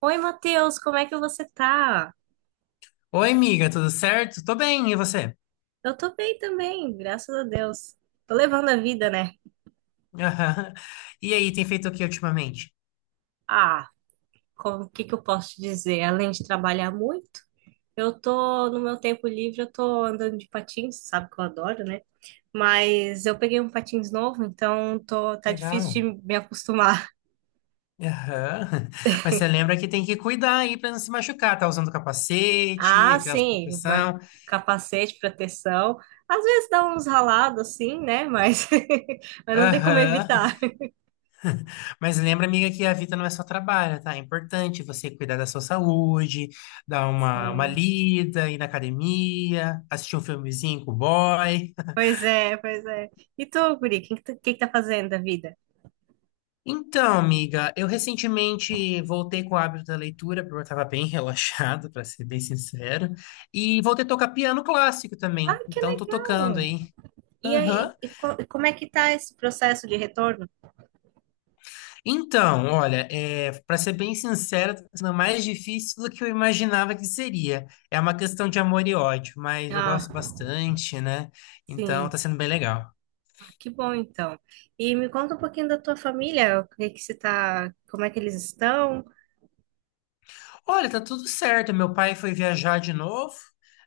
Oi, Matheus, como é que você tá? Oi, amiga, tudo certo? Tô bem, e você? Eu tô bem também, graças a Deus. Tô levando a vida, né? Aham. E aí, tem feito o que ultimamente? Ah, o que que eu posso te dizer? Além de trabalhar muito, no meu tempo livre, eu tô andando de patins, sabe que eu adoro, né? Mas eu peguei um patins novo, então tá Legal. difícil de me acostumar. Aham. Mas você lembra que tem que cuidar aí pra não se machucar, tá usando capacete, Ah, aquelas sim, vai proteção. capacete, proteção. Às vezes dá uns ralados assim, né? Mas, mas não tem como Aham. evitar. Mas lembra, amiga, que a vida não é só trabalho, tá? É importante você cuidar da sua saúde, dar uma Sim. lida, ir na academia, assistir um filmezinho com o boy. Pois é, pois é. E tu, guri, o que, que, tu- que tá fazendo da vida? Então, amiga, eu recentemente voltei com o hábito da leitura, porque eu estava bem relaxado, para ser bem sincero, e voltei a tocar piano clássico Ah, também, que então tô tocando legal! aí. E aí, Aham. E como é que tá esse processo de retorno? Então, olha, é, para ser bem sincero, tá sendo mais difícil do que eu imaginava que seria. É uma questão de amor e ódio, mas eu gosto Ah, bastante, né? Então sim. tá sendo bem legal. Ah, que bom, então. E me conta um pouquinho da tua família, o que que você tá, como é que eles estão? Olha, tá tudo certo. Meu pai foi viajar de novo.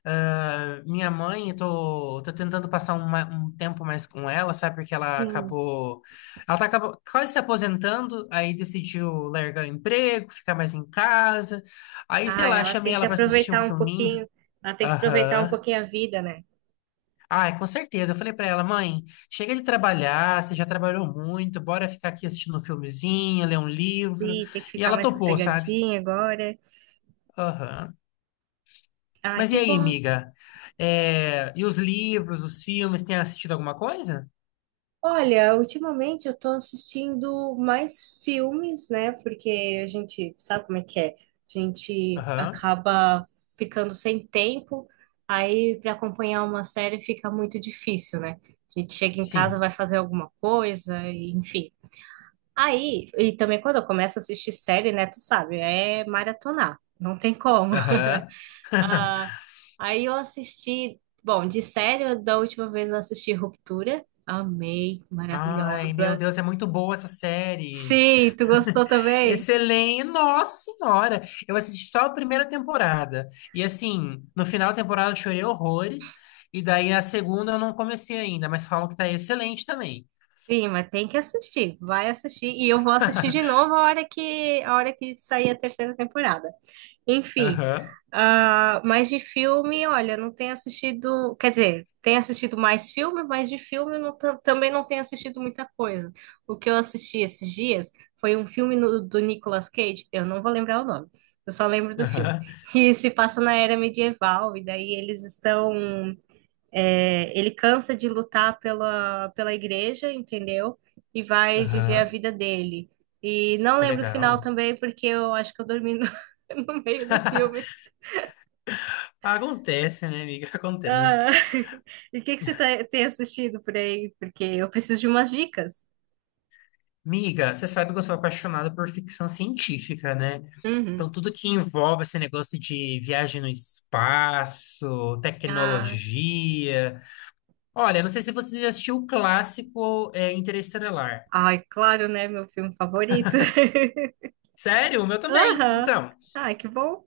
Ah, minha mãe, eu tô tentando passar um, um tempo mais com ela, sabe? Porque ela Sim. acabou. Ela tá acabou, quase se aposentando, aí decidiu largar o emprego, ficar mais em casa. Aí, sei Ah, lá, ela chamei tem que ela pra assistir um aproveitar um filminho. pouquinho, ela tem que aproveitar um Aham. pouquinho a vida, né? Ai, com certeza. Eu falei pra ela, mãe, chega de trabalhar, você já trabalhou muito, bora ficar aqui assistindo um filmezinho, ler um livro. Sim, tem que E ficar ela mais topou, sabe? sossegadinha agora. Aham. Ah, Mas e que aí, bom. amiga? É, e os livros, os filmes, tem assistido alguma coisa? Olha, ultimamente eu tô assistindo mais filmes, né? Porque a gente sabe como é que é. A gente Aham, acaba ficando sem tempo, aí para acompanhar uma série fica muito difícil, né? A gente chega em casa, sim. vai fazer alguma coisa, e, enfim. Aí, e também quando eu começo a assistir série, né? Tu sabe, é maratonar, não tem como. Aham. Ah, bom, de série, da última vez eu assisti Ruptura. Amei, Ai, meu maravilhosa. Deus, é muito boa essa série. Sim, tu gostou também? Excelente, nossa senhora. Eu assisti só a primeira temporada. E assim, no final da temporada eu chorei horrores. E daí a segunda eu não comecei ainda, mas falam que tá excelente também. Sim, mas tem que assistir, vai assistir. E eu vou assistir de novo a hora que sair a terceira temporada. Enfim, Aham, ah, mas de filme, olha, não tenho assistido. Quer dizer, tenho assistido mais filme, mas de filme não também não tenho assistido muita coisa. O que eu assisti esses dias foi um filme do Nicolas Cage, eu não vou lembrar o nome, eu só lembro do filme. aham, E se passa na era medieval, e daí eles estão É, ele cansa de lutar pela igreja, entendeu? E vai viver a aham. vida dele. E não Que lembro o final legal. também, porque eu acho que eu dormi no, no meio do filme. Acontece, né, amiga? Acontece. Ah, e o que que você tem assistido por aí? Porque eu preciso de umas dicas. Miga, você sabe que eu sou apaixonado por ficção científica, né? Então, Uhum. tudo que envolve esse negócio de viagem no espaço, Ah, tecnologia. Olha, não sei se você já assistiu o clássico Interestelar. ai, claro, né? Meu filme favorito. Sério? O meu também. Aham. Então, Ai, que bom.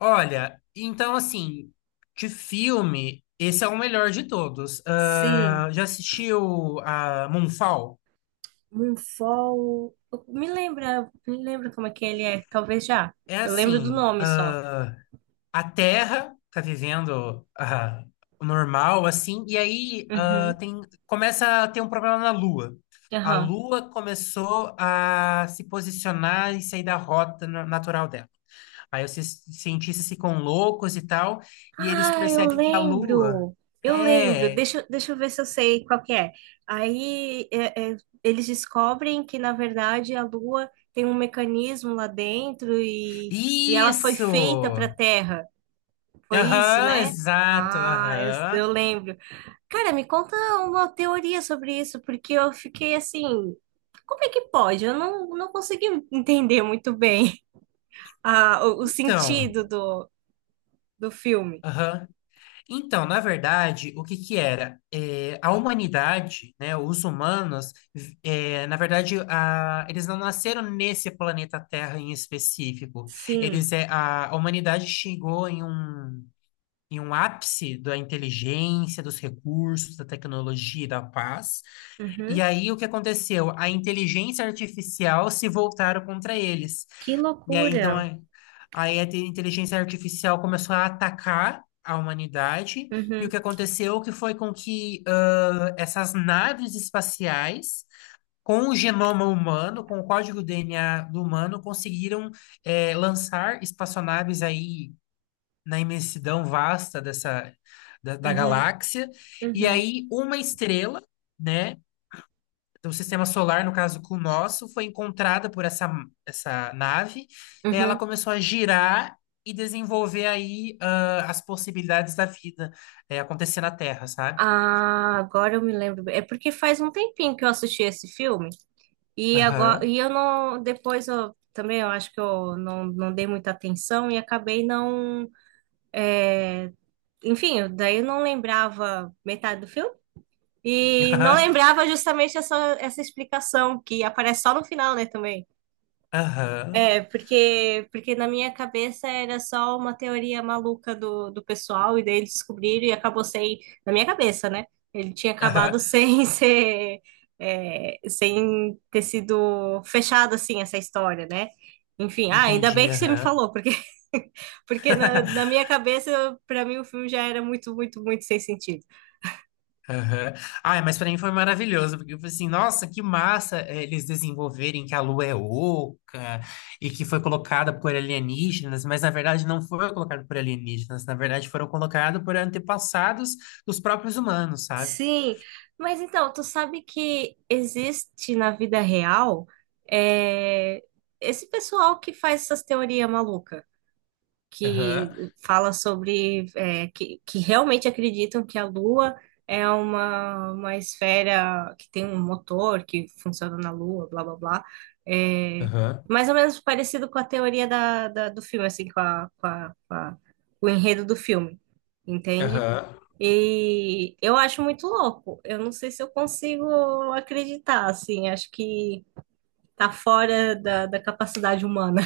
olha, então assim, de filme, esse é o melhor de todos. Ah, Sim, já assistiu a Moonfall? Moonfall. Me lembra como é que ele é? Talvez já. É Eu lembro do assim, nome só. A Terra tá vivendo o normal, assim, e aí Uhum. Começa a ter um problema na Lua. A Aham. Lua começou a se posicionar e sair da rota natural dela. Aí os cientistas ficam loucos e tal, e eles Ah, eu percebem que a Lua lembro. Eu lembro. é Deixa eu ver se eu sei qual que é. Aí eles descobrem que, na verdade, a Lua tem um mecanismo lá dentro e ela foi feita para isso! a Terra. Foi isso, Aham, né? exato, Ah, eu, aham. eu lembro. Cara, me conta uma teoria sobre isso, porque eu fiquei assim. Como é que pode? Eu não consegui entender muito bem o Então, sentido do filme. aham. Então, na verdade, o que que era? É, a humanidade, né, os humanos, é, na verdade, eles não nasceram nesse planeta Terra em específico. Sim. Eles, é, a humanidade chegou em um ápice da inteligência, dos recursos, da tecnologia e da paz. E Uhum. aí, o que aconteceu? A inteligência artificial se voltaram contra eles. Que E aí, então, loucura. aí a inteligência artificial começou a atacar a humanidade, e o Uhum, que aconteceu que foi com que essas naves espaciais, com o genoma humano, com o código DNA do humano, conseguiram lançar espaçonaves aí na imensidão vasta dessa, da uhum, galáxia, e uhum, aí uma estrela, né? Do sistema solar, no caso com o nosso, foi encontrada por essa nave, e aí ela uhum. começou a girar e desenvolver aí as possibilidades da vida acontecer na Terra, sabe? Ah, agora eu me lembro bem. É porque faz um tempinho que eu assisti esse filme e agora Aham, e eu não depois eu também eu acho que eu não dei muita atenção e acabei não, enfim, daí eu não lembrava metade do filme e não aham, lembrava justamente essa explicação que aparece só no final, né, também. aham, É, porque na minha cabeça era só uma teoria maluca do pessoal, e daí eles descobriram e acabou sem. Na minha cabeça, né? Ele tinha acabado aham, sem ser. É, sem ter sido fechado assim essa história, né? Enfim, ah, ainda entendi, bem que você me aham. falou, porque, porque na, na minha cabeça, para mim, o filme já era muito, muito, muito sem sentido. Aham. Ai, mas pra mim foi maravilhoso, porque eu falei assim, nossa, que massa eles desenvolverem que a Lua é oca e que foi colocada por alienígenas, mas na verdade não foi colocada por alienígenas, na verdade foram colocados por antepassados dos próprios humanos, sabe? Sim, mas então, tu sabe que existe na vida real é, esse pessoal que faz essas teorias malucas Aham, que fala sobre que realmente acreditam que a Lua é uma esfera que tem um motor que funciona na Lua, blá blá blá. É, aham, mais ou menos parecido com a teoria do filme, assim, o enredo do filme, entende? aham. E eu acho muito louco. Eu não sei se eu consigo acreditar, assim, acho que tá fora da capacidade humana.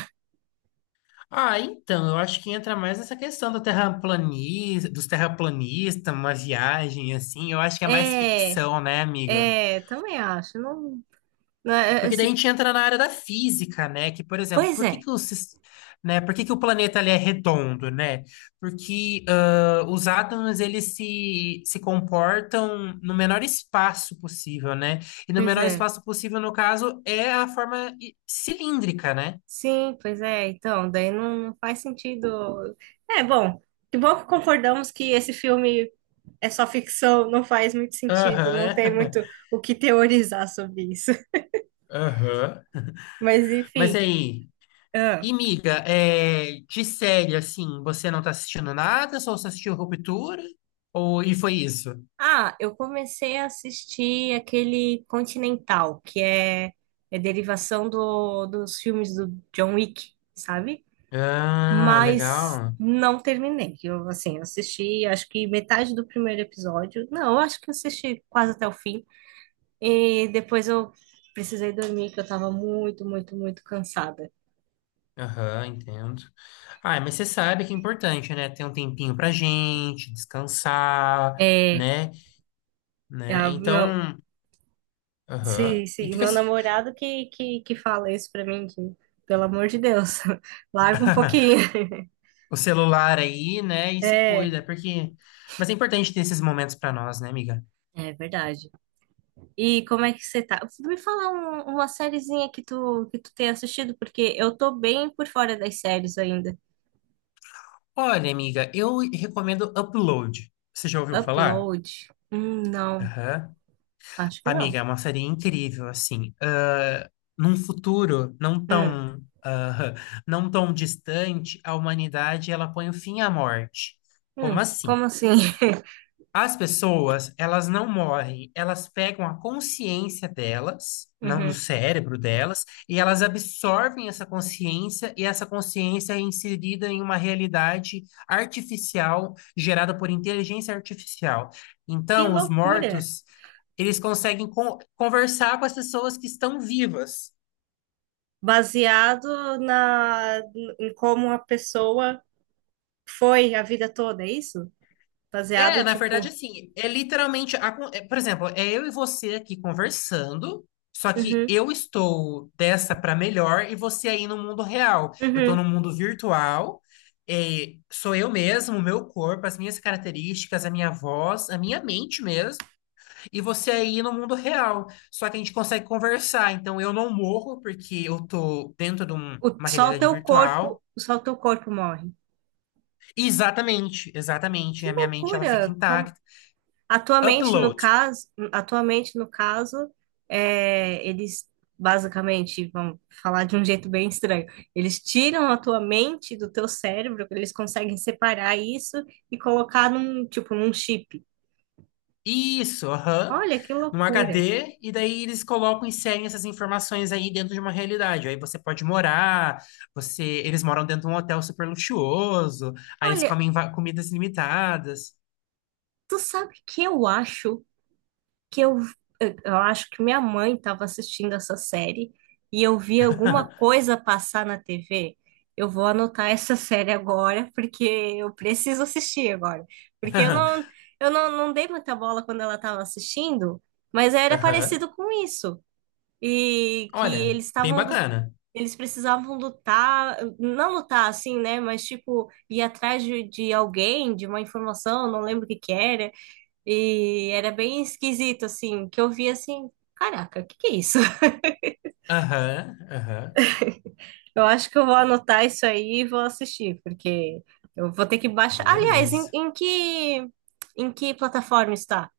Ah, então, eu acho que entra mais essa questão do terraplanista, dos terraplanistas, uma viagem assim, eu acho que é mais É, ficção, né, amiga? é, também acho. Não, não, Porque daí a gente entra na área da física, né? Que, por exemplo, pois por é, que que o, né? Por que que o planeta ele é redondo, né? Porque os átomos eles se comportam no menor espaço possível, né? E no pois menor é. espaço possível, no caso, é a forma cilíndrica, né? Sim, pois é. Então, daí não faz sentido. É, bom que concordamos que esse filme é só ficção, não faz muito sentido, não tem Aham, muito o que teorizar sobre isso. aham. Mas, Mas enfim. aí, Ah, e miga, é, de série, assim, você não tá assistindo nada? Só assistiu Ruptura? Ou, e foi isso? Eu comecei a assistir aquele Continental, que é derivação dos filmes do John Wick, sabe? Ah, Mas legal. não terminei. Eu, assim, assisti acho que metade do primeiro episódio. Não, eu acho que eu assisti quase até o fim. E depois eu precisei dormir, que eu tava muito, muito, muito cansada. Aham, entendo. Ah, mas você sabe que é importante, né? Ter um tempinho pra gente, descansar, É, né? Né? a- meu, Então, aham. se, E fica meu assim, namorado que fala isso pra mim, que, pelo amor de Deus, larga um pouquinho. o celular aí, né? E se É. cuida, porque... Mas é importante ter esses momentos pra nós, né, amiga? É verdade. E como é que você tá? Me fala uma sériezinha que tu tem assistido, porque eu tô bem por fora das séries ainda. Olha, amiga, eu recomendo Upload. Você já ouviu falar? Upload? Não, Aham. acho que Amiga, não. é uma série incrível, assim. Ah, num futuro não Hum, tão, ah, não tão distante, a humanidade ela põe o fim à morte. Como assim? como assim? As pessoas, elas não morrem, elas pegam a consciência delas, no Uhum. cérebro delas, e elas absorvem essa consciência, e essa consciência é inserida em uma realidade artificial, gerada por inteligência artificial. Que Então, os loucura! mortos, eles conseguem conversar com as pessoas que estão vivas. Baseado em como a pessoa foi a vida toda, é isso? Baseado, É, na verdade, tipo, assim, é literalmente, é, por exemplo, é eu e você aqui conversando, só que uhum, eu estou dessa para melhor e você aí no mundo real. Eu estou uhum. no mundo virtual, é, sou eu mesmo, o meu corpo, as minhas características, a minha voz, a minha mente mesmo, e você aí no mundo real. Só que a gente consegue conversar, então eu não morro porque eu estou dentro de O, uma só o realidade teu corpo, virtual. só o teu corpo morre. Exatamente, exatamente, Que a minha mente ela fica loucura! Intacta. Atualmente, no Upload. caso, eles basicamente, vamos falar de um jeito bem estranho, eles tiram a tua mente do teu cérebro, eles conseguem separar isso e colocar num, tipo, num chip. Isso, aham. Olha que Num loucura. HD, e daí eles colocam, inserem essas informações aí dentro de uma realidade. Aí você pode morar, você, eles moram dentro de um hotel super luxuoso, aí eles Olha, comem comidas limitadas. tu sabe que que eu, eu acho que minha mãe estava assistindo essa série e eu vi alguma coisa passar na TV. Eu vou anotar essa série agora, porque eu preciso assistir agora. Porque eu não, eu não, não dei muita bola quando ela estava assistindo, mas era Aham. parecido com isso. E que Olha, eles bem estavam, bacana. eles precisavam lutar, não lutar assim, né? Mas tipo, ir atrás de alguém, de uma informação, não lembro o que que era. E era bem esquisito, assim, que eu vi assim, caraca, o que que é isso? Aham, aham. Eu acho que eu vou anotar isso aí e vou assistir, porque eu vou ter que baixar. Aliás, em, Beleza. em que em que plataforma está?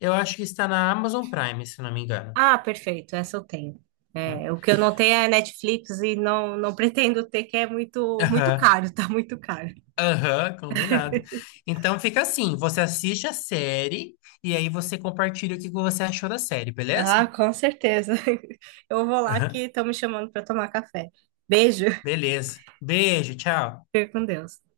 Eu acho que está na Amazon Prime, se não me engano. Ah, perfeito, essa eu tenho. Hum? É, o que eu não tenho é Netflix e não pretendo ter, que é muito, muito Aham. caro, tá muito caro. Aham, combinado. Então fica assim, você assiste a série e aí você compartilha o que você achou da série, beleza? Ah, com certeza. Eu vou lá Aham, que estão me chamando para tomar café. Beijo, beleza. Beijo, tchau. fique com Deus.